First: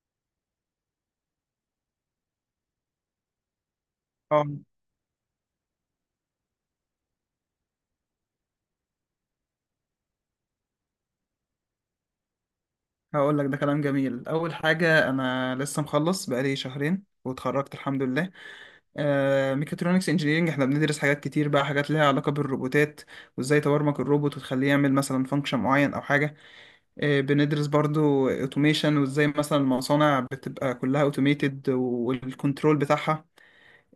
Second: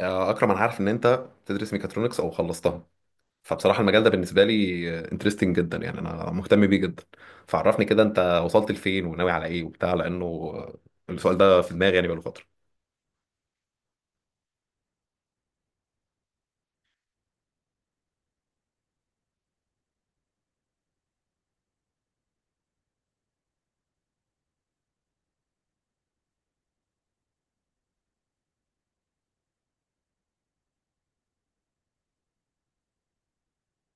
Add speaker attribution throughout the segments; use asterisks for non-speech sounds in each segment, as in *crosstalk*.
Speaker 1: اكرم، انا عارف ان انت بتدرس ميكاترونكس او خلصتها. فبصراحه المجال ده بالنسبه
Speaker 2: اه
Speaker 1: لي انترستنج جدا، يعني انا مهتم بيه جدا. فعرفني كده، انت وصلت لفين وناوي على ايه وبتاع، لانه السؤال ده في دماغي يعني بقاله فتره.
Speaker 2: هقول لك ده كلام جميل. اول حاجه، انا لسه مخلص بقالي شهرين واتخرجت الحمد لله. ميكاترونكس انجينيرنج احنا بندرس حاجات كتير بقى، حاجات ليها علاقه بالروبوتات وازاي تبرمج الروبوت وتخليه يعمل مثلا فانكشن معين او حاجه. بندرس برضو اوتوميشن وازاي مثلا المصانع بتبقى كلها اوتوميتد والكنترول بتاعها.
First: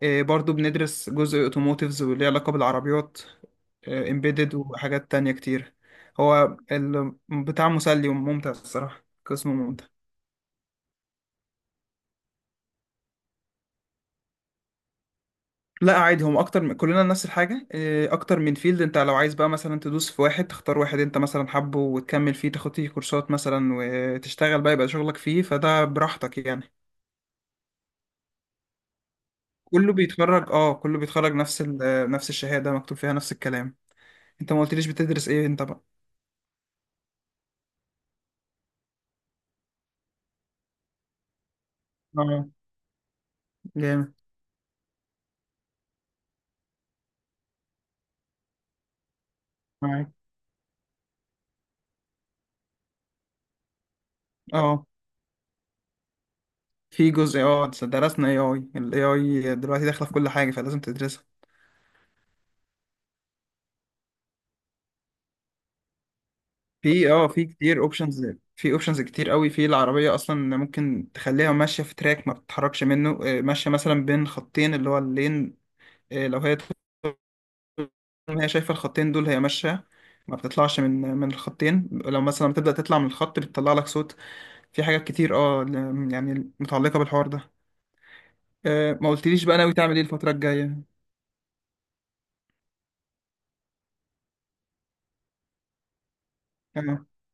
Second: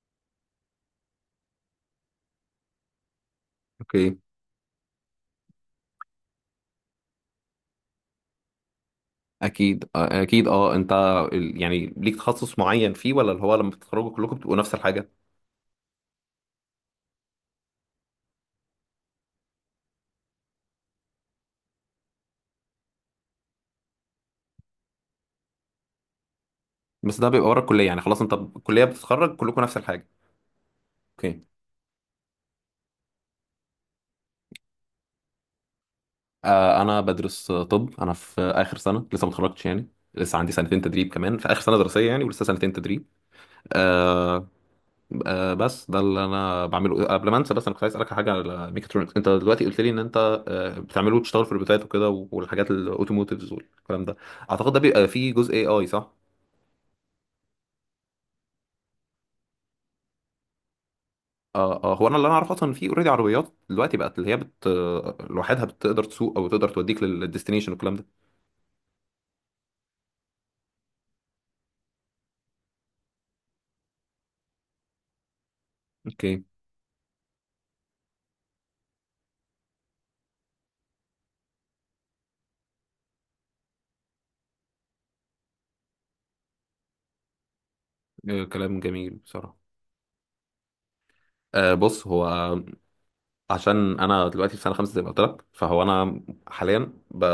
Speaker 2: إيه، برضو بندرس جزء اوتوموتيفز واللي ليه علاقة بالعربيات،
Speaker 1: اوكي.
Speaker 2: امبيدد وحاجات تانية كتير. هو بتاع مسلي وممتع الصراحة، قسم ممتع.
Speaker 1: اكيد انت يعني ليك تخصص معين فيه ولا اللي هو لما بتتخرجوا كلكم بتبقوا نفس الحاجه؟
Speaker 2: لا عادي، هم اكتر، من كلنا نفس الحاجة. إيه، اكتر من فيلد. انت لو عايز بقى مثلا تدوس في واحد، تختار واحد انت مثلا حابه وتكمل فيه، تاخد فيه كورسات مثلا وتشتغل بقى، يبقى شغلك فيه، فده براحتك يعني.
Speaker 1: بس ده بيبقى ورا الكليه، يعني خلاص انت الكليه بتتخرج كلكم نفس الحاجه.
Speaker 2: كله بيتخرج
Speaker 1: اوكي.
Speaker 2: نفس نفس الشهادة مكتوب فيها نفس الكلام. انت ما قلتليش بتدرس ايه انت بقى؟
Speaker 1: انا بدرس. طب انا في اخر سنه، لسه ما اتخرجتش يعني، لسه عندي سنتين تدريب كمان، في اخر سنه دراسيه يعني، ولسه
Speaker 2: اه،
Speaker 1: سنتين تدريب.
Speaker 2: جامد.
Speaker 1: آه. بس ده اللي انا بعمله قبل ما انسى. بس انا كنت عايز اسالك على حاجه، على ميكاترونكس. انت دلوقتي قلت لي ان
Speaker 2: معاك.
Speaker 1: انت بتعمله وتشتغل في الروبوتات وكده، والحاجات الاوتوموتيفز والكلام ده. اعتقد ده
Speaker 2: اه،
Speaker 1: بيبقى فيه جزء AI، صح؟
Speaker 2: في جزء، درسنا اي اي. الاي اي دلوقتي داخله في كل حاجه فلازم تدرسها.
Speaker 1: آه. هو انا اللي انا اعرفه اصلا، في اوريدي عربيات دلوقتي بقت، اللي هي بت آه، لوحدها بتقدر تسوق، او تقدر توديك
Speaker 2: في
Speaker 1: للديستنيشن
Speaker 2: كتير
Speaker 1: والكلام ده.
Speaker 2: اوبشنز، في اوبشنز كتير قوي في العربيه. اصلا ممكن تخليها ماشيه في تراك ما بتتحركش منه. ماشيه مثلا بين خطين، اللي هو اللين. لو
Speaker 1: اوكي.
Speaker 2: هي شايفه الخطين دول هي ماشيه، ما بتطلعش من الخطين. لو مثلا بتبدا تطلع من الخط بتطلع لك صوت. في حاجات كتير، يعني متعلقه بالحوار ده.
Speaker 1: كلام
Speaker 2: ما
Speaker 1: جميل
Speaker 2: قلتليش
Speaker 1: بصراحه.
Speaker 2: بقى ناوي تعمل ايه الفتره الجايه؟
Speaker 1: بص، هو عشان انا دلوقتي في سنه خمسه زي ما قلت لك، فهو انا حاليا
Speaker 2: اه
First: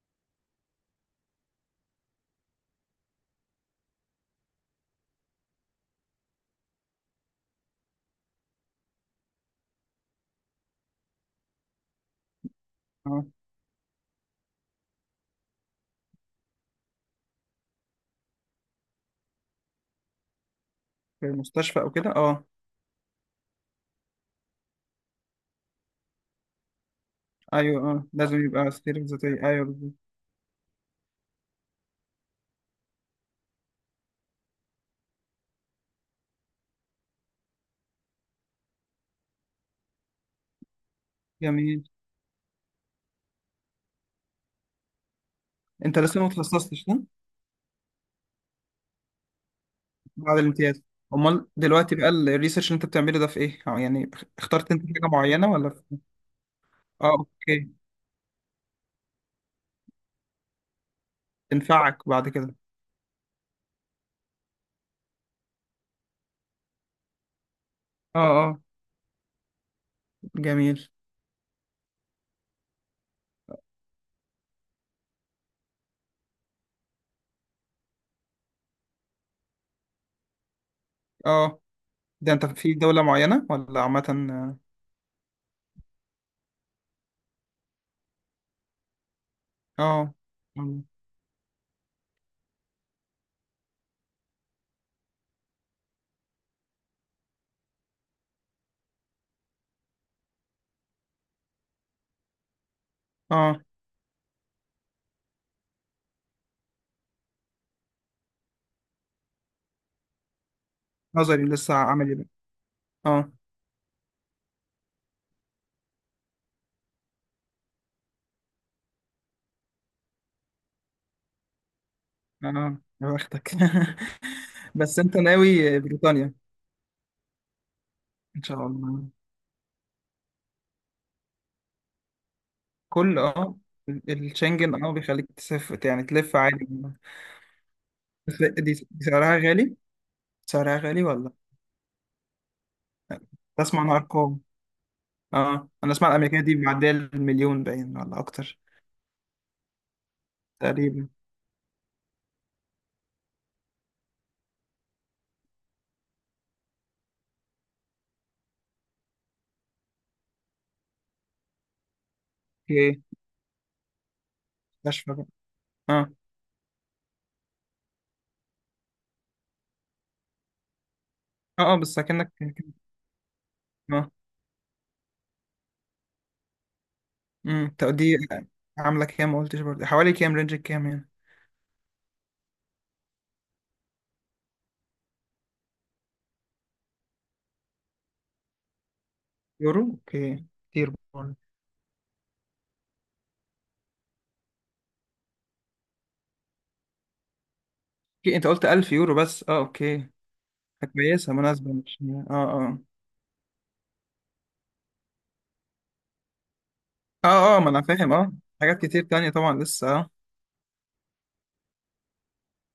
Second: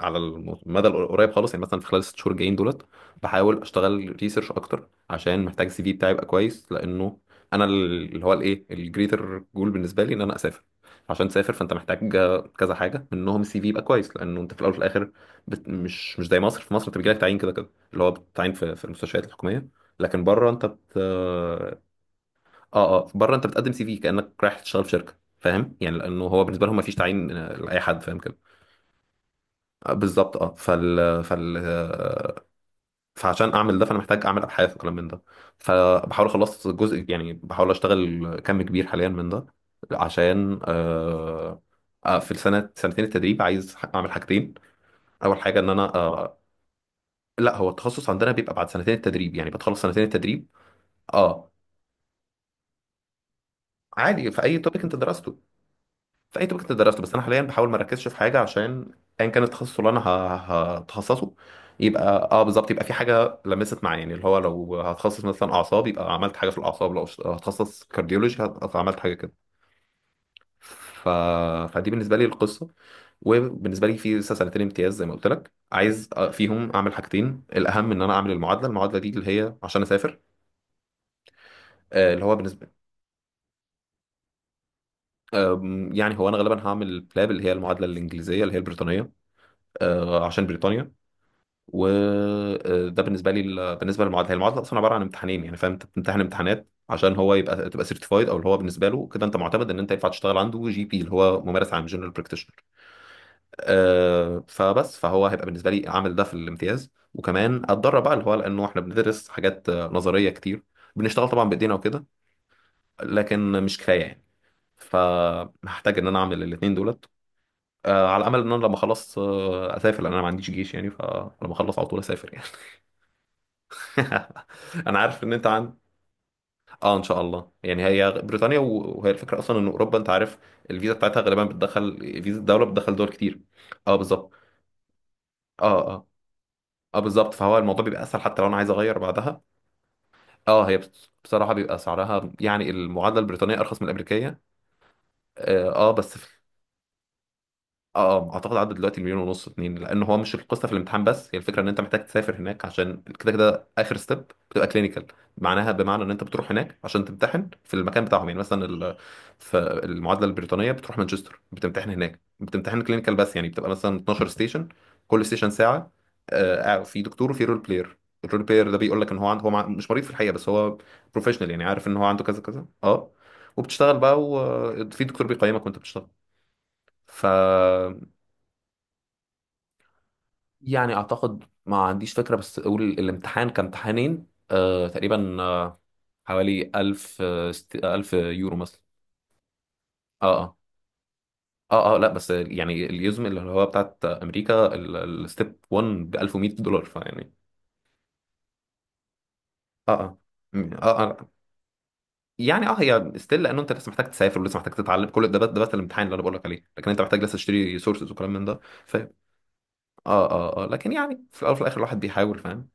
Speaker 1: على المدى القريب خالص، يعني مثلا في خلال الست شهور الجايين دولت، بحاول اشتغل ريسيرش اكتر، عشان محتاج السي في بتاعي يبقى كويس، لانه انا اللي هو الايه، الجريتر جول بالنسبه لي ان انا اسافر. عشان تسافر فانت محتاج كذا حاجه،
Speaker 2: اه،
Speaker 1: منهم السي في يبقى كويس، لانه انت في الاول وفي الاخر مش زي مصر. في مصر بتجي لك تعيين كده كده، اللي هو بتعين في المستشفيات الحكوميه، لكن بره انت
Speaker 2: في المستشفى او كده اه.
Speaker 1: اه اه، بره انت بتقدم سي في كانك رايح تشتغل في شركه، فاهم يعني؟ لانه هو بالنسبه لهم ما فيش تعيين لاي
Speaker 2: ايوه،
Speaker 1: حد،
Speaker 2: اه
Speaker 1: فاهم كده؟
Speaker 2: لازم يبقى سيرة ذاتية. ايوه بالظبط.
Speaker 1: بالظبط. اه فال فعشان اعمل ده، فانا محتاج اعمل ابحاث وكلام من ده. فبحاول اخلص جزء، يعني بحاول اشتغل كم كبير حاليا من ده، عشان
Speaker 2: جميل.
Speaker 1: في السنه سنتين التدريب عايز اعمل حاجتين. اول حاجه ان انا
Speaker 2: انت لسه ما اتخصصتش صح؟
Speaker 1: لا، هو التخصص عندنا بيبقى بعد سنتين التدريب، يعني بتخلص سنتين
Speaker 2: بعد
Speaker 1: التدريب.
Speaker 2: الامتياز. امال
Speaker 1: اه
Speaker 2: دلوقتي بقى الريسيرش اللي انت بتعمله ده في ايه؟ أو يعني
Speaker 1: عادي، في اي
Speaker 2: اخترت انت
Speaker 1: توبيك انت
Speaker 2: حاجة
Speaker 1: درسته.
Speaker 2: معينة ولا في...
Speaker 1: في اي توبيك انت درسته،
Speaker 2: اه
Speaker 1: بس انا حاليا بحاول
Speaker 2: اوكي.
Speaker 1: ما اركزش في حاجه، عشان ايا كان التخصص اللي انا هتخصصه،
Speaker 2: تنفعك
Speaker 1: يبقى
Speaker 2: بعد
Speaker 1: اه
Speaker 2: كده.
Speaker 1: بالظبط، يبقى في حاجه لمست معايا. يعني اللي هو لو هتخصص مثلا اعصاب، يبقى عملت حاجه في الاعصاب، لو هتخصص
Speaker 2: اه
Speaker 1: كارديولوجي
Speaker 2: اه.
Speaker 1: عملت حاجه كده.
Speaker 2: جميل.
Speaker 1: ف... فدي بالنسبه لي القصه. وبالنسبه لي في لسه سنتين امتياز زي ما قلت لك، عايز فيهم اعمل حاجتين. الاهم ان انا اعمل المعادله دي اللي هي عشان اسافر.
Speaker 2: اه،
Speaker 1: اللي
Speaker 2: ده
Speaker 1: هو
Speaker 2: انت
Speaker 1: بالنسبه
Speaker 2: في دولة معينة ولا عامة؟
Speaker 1: يعني هو انا غالبا هعمل بلاب، اللي هي المعادله الانجليزيه اللي هي البريطانيه.
Speaker 2: اه
Speaker 1: عشان بريطانيا. وده بالنسبه لي، بالنسبه للمعادله، هي المعادله اصلا عباره عن امتحانين. يعني فاهم، انت بتمتحن امتحانات عشان هو تبقى سيرتيفايد، او اللي هو بالنسبه له كده انت معتمد ان انت ينفع تشتغل عنده GP، اللي هو ممارس عام، جنرال براكتيشنر.
Speaker 2: اه،
Speaker 1: فبس، فهو هيبقى بالنسبه لي عامل ده في الامتياز، وكمان اتدرب بقى، اللي هو لانه احنا بندرس حاجات نظريه كتير. بنشتغل
Speaker 2: نظري
Speaker 1: طبعا بايدينا
Speaker 2: لسه،
Speaker 1: وكده،
Speaker 2: عملي بقى. اه
Speaker 1: لكن مش كفايه يعني. فهحتاج ان انا اعمل الاثنين دولت، على امل ان انا لما اخلص اسافر، لان انا ما عنديش جيش يعني، فلما اخلص على طول اسافر يعني.
Speaker 2: اه، يا بختك. *laughs*
Speaker 1: *laughs* انا
Speaker 2: بس انت
Speaker 1: عارف ان انت عن،
Speaker 2: ناوي بريطانيا؟
Speaker 1: اه، ان شاء الله يعني. هي
Speaker 2: ان
Speaker 1: بريطانيا
Speaker 2: شاء الله.
Speaker 1: وهي الفكره اصلا ان اوروبا، انت عارف الفيزا بتاعتها غالبا بتدخل، فيزا الدوله بتدخل دول
Speaker 2: كل
Speaker 1: كتير.
Speaker 2: اه،
Speaker 1: اه بالظبط.
Speaker 2: الشنجن اه بيخليك تسافر،
Speaker 1: اه
Speaker 2: يعني
Speaker 1: اه
Speaker 2: تلف عادي.
Speaker 1: اه بالظبط، فهو الموضوع بيبقى اسهل
Speaker 2: بس
Speaker 1: حتى لو انا
Speaker 2: دي
Speaker 1: عايز
Speaker 2: دي
Speaker 1: اغير
Speaker 2: سعرها
Speaker 1: بعدها.
Speaker 2: غالي،
Speaker 1: اه، هي
Speaker 2: سعرها غالي ولا؟
Speaker 1: بصراحه بيبقى سعرها، يعني المعادله
Speaker 2: لا.
Speaker 1: البريطانيه ارخص
Speaker 2: بسمع
Speaker 1: من
Speaker 2: عن
Speaker 1: الامريكيه.
Speaker 2: ارقام. اه،
Speaker 1: اه
Speaker 2: انا اسمع
Speaker 1: بس
Speaker 2: الامريكيه دي معديه المليون، باين ولا
Speaker 1: اه، اعتقد
Speaker 2: اكتر.
Speaker 1: عدى دلوقتي المليون ونص، اتنين، لان هو مش القصه في الامتحان،
Speaker 2: تقريبا.
Speaker 1: بس هي الفكره ان انت محتاج تسافر هناك، عشان كده كده اخر ستيب بتبقى كلينيكال، معناها بمعنى ان انت بتروح هناك عشان تمتحن في المكان بتاعهم. يعني مثلا في المعادله البريطانيه بتروح مانشستر، بتمتحن هناك،
Speaker 2: في
Speaker 1: بتمتحن
Speaker 2: ايه؟
Speaker 1: كلينيكال بس، يعني بتبقى مثلا 12 ستيشن،
Speaker 2: مستشفى
Speaker 1: كل
Speaker 2: بقى.
Speaker 1: ستيشن ساعه.
Speaker 2: اه
Speaker 1: في دكتور وفي رول بلاير. الرول بلاير ده بيقول لك ان هو عنده، هو مش مريض في الحقيقه، بس هو بروفيشنال، يعني
Speaker 2: اه اه،
Speaker 1: عارف ان
Speaker 2: بس
Speaker 1: هو عنده
Speaker 2: اكنك.
Speaker 1: كذا كذا. اه. وبتشتغل
Speaker 2: اه،
Speaker 1: بقى وفي دكتور بيقيمك وانت بتشتغل. ف
Speaker 2: طب دي عامله كام؟ ما قلتش برضه، حوالي كام، رينج كام
Speaker 1: يعني
Speaker 2: يعني؟
Speaker 1: اعتقد ما عنديش فكره، بس اقول الامتحان كان امتحانين تقريبا حوالي 1000 يورو مثلا.
Speaker 2: يورو. اوكي
Speaker 1: اه
Speaker 2: كتير برضه.
Speaker 1: اه اه اه، لا بس يعني اليزم اللي هو بتاعت امريكا، الستيب 1 ب $1100، فيعني
Speaker 2: اوكي، انت قلت 1000 يورو بس،
Speaker 1: اه
Speaker 2: اوكي.
Speaker 1: اه. اه اه،
Speaker 2: كويسه مناسبه، مش يعني. اه
Speaker 1: يعني
Speaker 2: اه.
Speaker 1: اه، هي ستيل، لانه انت لسه محتاج تسافر ولسه محتاج تتعلم كل ده، بس ده بس الامتحان اللي انا بقول لك عليه، لكن انت محتاج لسه
Speaker 2: اه اه، ما
Speaker 1: تشتري
Speaker 2: انا
Speaker 1: سورسز
Speaker 2: فاهم
Speaker 1: وكلام
Speaker 2: اه.
Speaker 1: من ده.
Speaker 2: حاجات كتير
Speaker 1: فاهم.
Speaker 2: تانية طبعا لسه اه.
Speaker 1: اه اه اه، لكن يعني في الاول وفي الاخر الواحد بيحاول، فاهم.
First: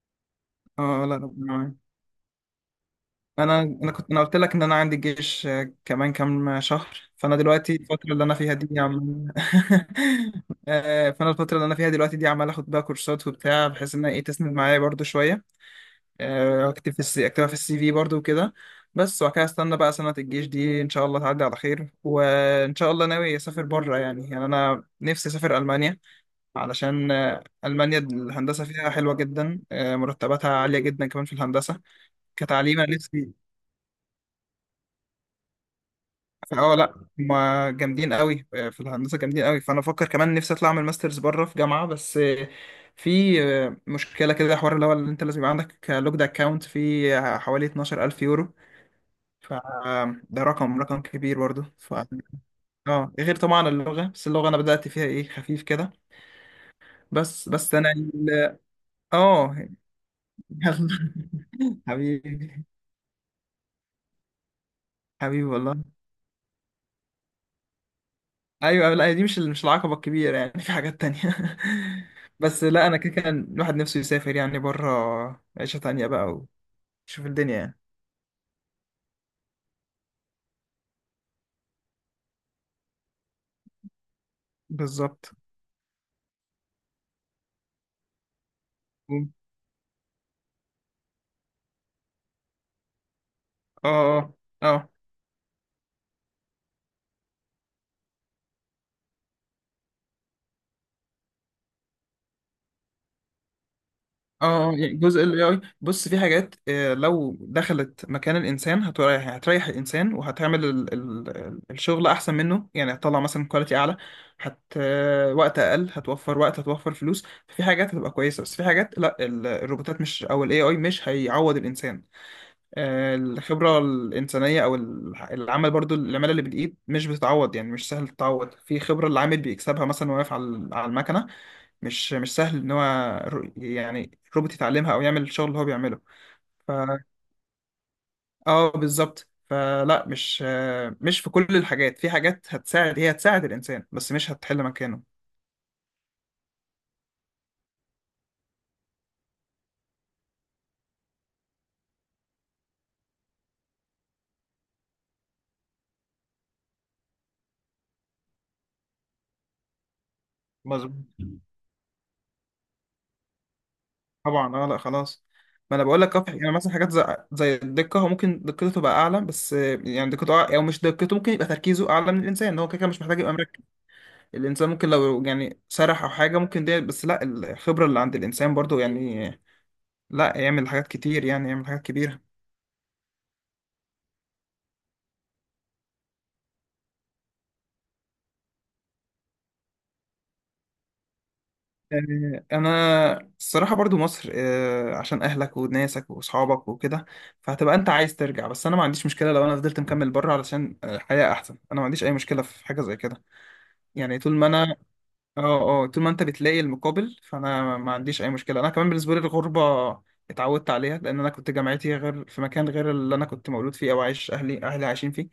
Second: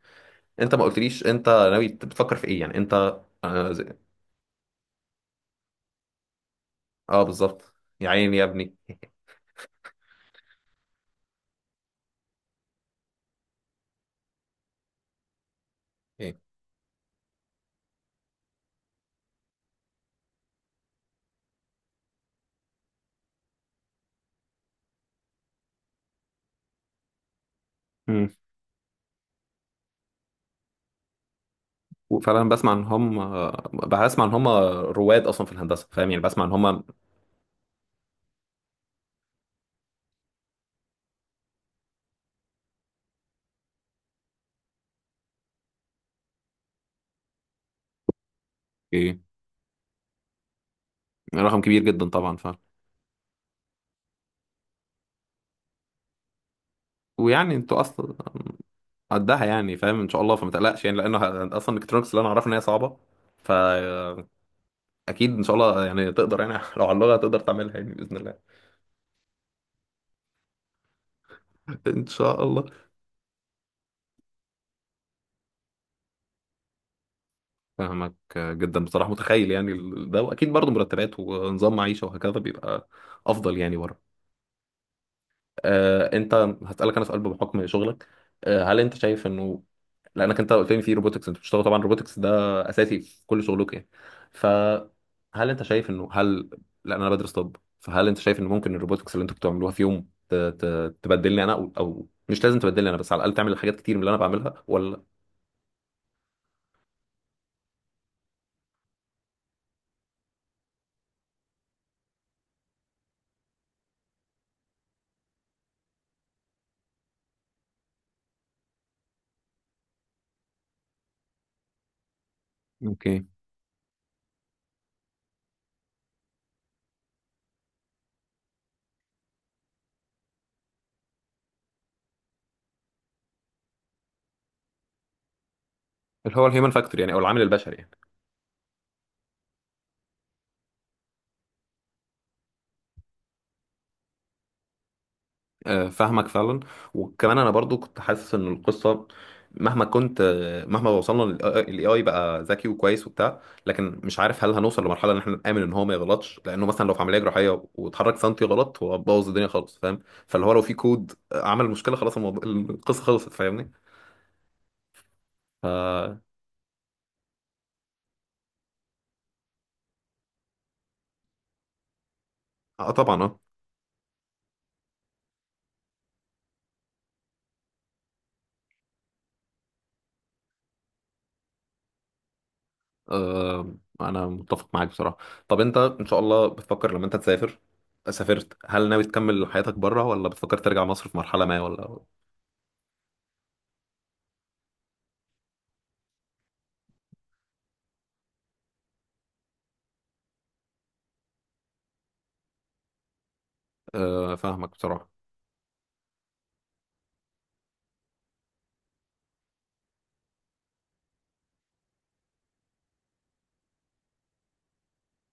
Speaker 1: انت ما
Speaker 2: اه لا،
Speaker 1: قلتليش
Speaker 2: ربنا
Speaker 1: انت
Speaker 2: معاك.
Speaker 1: ناوي، بتفكر في ايه يعني انت؟
Speaker 2: انا
Speaker 1: آه،
Speaker 2: انا كنت، انا قلت لك ان انا عندي جيش كمان كام شهر.
Speaker 1: اه
Speaker 2: فانا
Speaker 1: بالظبط.
Speaker 2: دلوقتي
Speaker 1: يا
Speaker 2: الفتره اللي انا
Speaker 1: عيني يا
Speaker 2: فيها
Speaker 1: ابني.
Speaker 2: دي، عم *laughs* فانا الفتره اللي انا فيها دلوقتي دي، عمال اخد بقى كورسات وبتاع، بحيث انها ايه تسند معايا برضو شويه.
Speaker 1: ايه.
Speaker 2: اكتب في السي، اكتبها في السي في برضو وكده. بس وبعد كده استنى بقى سنه الجيش دي، ان شاء الله تعدي على خير. وان شاء الله ناوي اسافر بره. يعني انا نفسي اسافر المانيا، علشان المانيا
Speaker 1: مم.
Speaker 2: الهندسه فيها حلوه جدا. مرتباتها عاليه جدا كمان في الهندسه،
Speaker 1: وفعلا بسمع
Speaker 2: كتعليم
Speaker 1: ان
Speaker 2: انا
Speaker 1: هم،
Speaker 2: نفسي.
Speaker 1: بسمع ان هم رواد اصلا في الهندسه، فاهم يعني، بسمع ان
Speaker 2: اه
Speaker 1: هم.
Speaker 2: لا، هما جامدين قوي في الهندسه، جامدين قوي، فانا بفكر كمان نفسي اطلع اعمل ماسترز بره في جامعه. بس في مشكله كده، حوار اللي هو، اللي انت لازم يبقى عندك لوجد اكونت فيه حوالي 12000 يورو.
Speaker 1: ايه،
Speaker 2: فده رقم كبير
Speaker 1: رقم
Speaker 2: برضه.
Speaker 1: كبير
Speaker 2: ف
Speaker 1: جدا طبعا، فاهم.
Speaker 2: اه غير طبعا اللغه، بس اللغه انا بدات فيها ايه، خفيف كده. بس
Speaker 1: ويعني
Speaker 2: بس
Speaker 1: انتوا
Speaker 2: انا
Speaker 1: اصلا قدها
Speaker 2: اه
Speaker 1: يعني، فاهم، ان شاء الله، فما
Speaker 2: *laughs*
Speaker 1: تقلقش يعني، لان اصلا الكترونكس اللي انا اعرفه ان هي
Speaker 2: حبيبي،
Speaker 1: صعبه، فاكيد ان
Speaker 2: حبيبي
Speaker 1: شاء
Speaker 2: والله.
Speaker 1: الله يعني تقدر يعني. *laughs* لو على اللغه تقدر تعملها يعني باذن الله.
Speaker 2: ايوه لا، دي مش العقبه الكبيره يعني، في حاجات تانية.
Speaker 1: ان
Speaker 2: *laughs*
Speaker 1: شاء الله.
Speaker 2: بس لا، انا كده كان الواحد نفسه يسافر يعني بره، عيشه تانية بقى، ويشوف الدنيا يعني.
Speaker 1: فاهمك جدا بصراحه، متخيل يعني، ده، واكيد برضه مرتبات ونظام معيشه وهكذا بيبقى افضل يعني بره.
Speaker 2: بالظبط.
Speaker 1: انت، هسألك انا سؤال بحكم شغلك. هل انت شايف
Speaker 2: اه
Speaker 1: انه، لانك انت قلت لي في روبوتكس، انت بتشتغل طبعا روبوتكس ده اساسي في كل شغلك يعني.
Speaker 2: اه اه
Speaker 1: فهل انت شايف انه لان انا بدرس طب، فهل انت شايف انه ممكن الروبوتكس اللي انتوا بتعملوها في يوم تبدلني انا، او او مش لازم تبدلني انا، بس على الاقل تعمل حاجات كتير من اللي انا
Speaker 2: اه،
Speaker 1: بعملها،
Speaker 2: يعني
Speaker 1: ولا؟
Speaker 2: جزء ال AI. بص في حاجات، لو دخلت مكان الانسان هتريح، هتريح الانسان وهتعمل ال الشغل احسن منه، يعني هتطلع مثلا كواليتي اعلى. هت آه، وقت اقل هتوفر، وقت هتوفر فلوس، في حاجات هتبقى كويسه. بس في حاجات لا، الروبوتات مش، او الاي اي، مش هيعوض الانسان.
Speaker 1: اوكي،
Speaker 2: الخبرة الإنسانية أو العمل برضو، العمالة اللي بالإيد مش بتتعوض. يعني مش سهل تتعوض، في خبرة العامل بيكسبها مثلا وهو واقف على المكنة. مش سهل إن هو، يعني روبوت يتعلمها أو يعمل الشغل اللي هو بيعمله.
Speaker 1: اللي هو الهيومن
Speaker 2: ف
Speaker 1: فاكتور يعني، او العامل البشري يعني.
Speaker 2: آه بالظبط. فلا، مش في كل الحاجات. في حاجات هتساعد، هي هتساعد الإنسان بس مش هتحل مكانه.
Speaker 1: فاهمك فعلا. وكمان انا برضو كنت حاسس ان القصه، مهما كنت آه، مهما وصلنا للاي اي بقى ذكي وكويس وبتاع، لكن مش عارف هل هنوصل لمرحله ان احنا نامن ان هو ما يغلطش، لانه مثلا لو في عمليه جراحيه واتحرك سنتي غلط هو بوظ الدنيا خالص، فاهم؟ فاللي هو لو في كود عمل مشكله، خلاص الموضوع القصه خلصت، فاهمني.
Speaker 2: طبعا اه، لا خلاص. ما انا بقول لك،
Speaker 1: اه،
Speaker 2: يعني مثلا حاجات زي الدقه، هو ممكن دقته تبقى اعلى، بس يعني دقته او مش دقته، ممكن يبقى تركيزه اعلى من الانسان. هو كده كده مش محتاج
Speaker 1: طبعا
Speaker 2: يبقى
Speaker 1: اه.
Speaker 2: مركز. الانسان ممكن لو يعني سرح او حاجه ممكن، دي بس، لا الخبره اللي عند الانسان برضو يعني، لا يعمل حاجات كتير يعني، يعمل حاجات كبيره.
Speaker 1: آه، انا متفق معاك بصراحه. طب انت ان شاء الله بتفكر لما انت تسافر، سافرت، هل ناوي تكمل حياتك بره، ولا بتفكر ترجع مصر في مرحله ما، ولا؟
Speaker 2: انا الصراحه برضو مصر، عشان اهلك وناسك واصحابك وكده، فهتبقى انت عايز ترجع. بس انا ما عنديش مشكله لو انا فضلت مكمل بره، علشان الحياه احسن، انا ما عنديش اي مشكله في حاجه زي كده. يعني طول ما
Speaker 1: فاهمك
Speaker 2: انا
Speaker 1: بصراحة.
Speaker 2: اه اه طول ما انت بتلاقي المقابل، فانا ما عنديش اي مشكله. انا كمان بالنسبه لي الغربه اتعودت عليها، لان انا كنت جامعتي غير في مكان غير اللي انا كنت مولود فيه او عايش اهلي عايشين فيه،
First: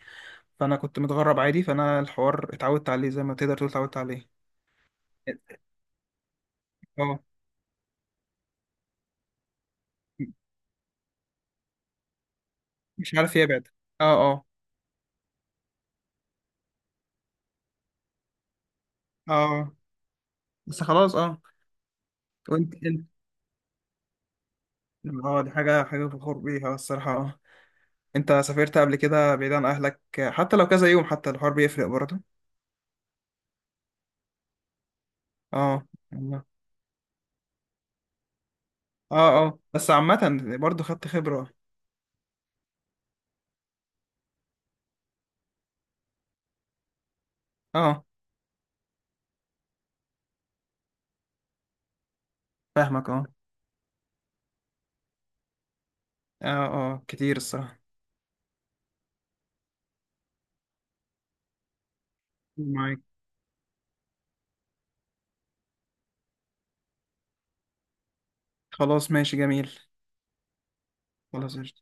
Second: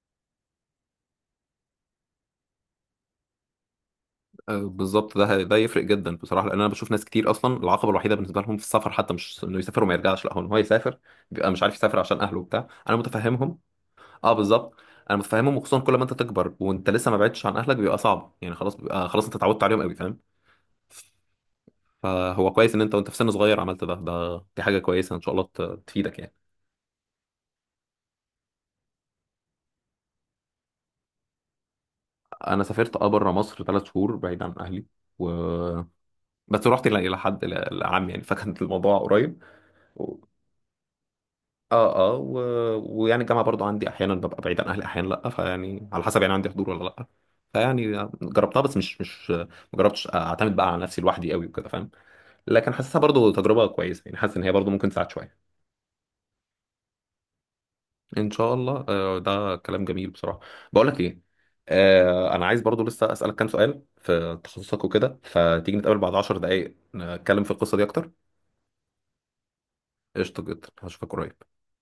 Speaker 2: فانا كنت متغرب عادي، فانا الحوار اتعودت عليه زي ما تقدر تقول، اتعودت عليه.
Speaker 1: بالظبط، ده يفرق جدا بصراحة، لأن أنا بشوف ناس
Speaker 2: اه،
Speaker 1: كتير أصلا العقبة الوحيدة بالنسبة لهم في السفر حتى مش إنه يسافر وما يرجعش، لا، هو إن هو يسافر بيبقى مش عارف يسافر عشان أهله وبتاع، أنا
Speaker 2: مش عارف
Speaker 1: متفهمهم.
Speaker 2: يبعد. اه
Speaker 1: أه
Speaker 2: اه
Speaker 1: بالظبط. أنا متفهمهم، وخصوصا كل ما أنت تكبر وأنت لسه ما بعدتش عن أهلك بيبقى صعب، يعني خلاص بيبقى خلاص أنت اتعودت
Speaker 2: اه،
Speaker 1: عليهم قوي، فاهم.
Speaker 2: بس خلاص اه.
Speaker 1: فهو كويس
Speaker 2: وانت
Speaker 1: إن أنت
Speaker 2: انت
Speaker 1: وأنت في سن صغير عملت ده ده دي حاجة كويسة، إن شاء
Speaker 2: اه
Speaker 1: الله
Speaker 2: دي حاجه
Speaker 1: تفيدك يعني.
Speaker 2: فخور بيها الصراحه اه. انت سافرت قبل كده بعيد عن اهلك، حتى لو كذا يوم، حتى الحوار بيفرق برضه.
Speaker 1: أنا سافرت بره مصر 3 شهور بعيد عن أهلي، و
Speaker 2: اه
Speaker 1: بس رحت إلى حد إلى عم يعني، فكان الموضوع
Speaker 2: اه
Speaker 1: قريب.
Speaker 2: اه، بس عامة برضو خدت خبرة.
Speaker 1: اه اه ويعني الجامعه برضو عندي احيانا ببقى بعيد عن اهلي، احيانا لا، فيعني على حسب يعني، عندي حضور ولا لا.
Speaker 2: اه
Speaker 1: فيعني جربتها، بس مش ما جربتش اعتمد بقى على نفسي لوحدي قوي وكده، فاهم. لكن حاسسها
Speaker 2: فاهمك. اه
Speaker 1: برضو تجربه كويسه يعني، حاسس ان هي برضو ممكن تساعد شويه.
Speaker 2: اه، اه كتير الصراحة.
Speaker 1: ان شاء الله. ده كلام جميل بصراحه. بقول لك ايه، انا عايز برضو
Speaker 2: معاك.
Speaker 1: لسه اسالك كام سؤال في تخصصك وكده، فتيجي نتقابل بعد 10 دقائق نتكلم في القصه دي اكتر.
Speaker 2: خلاص ماشي جميل.
Speaker 1: قشطه جدا، هشوفك قريب.
Speaker 2: خلاص قشطة.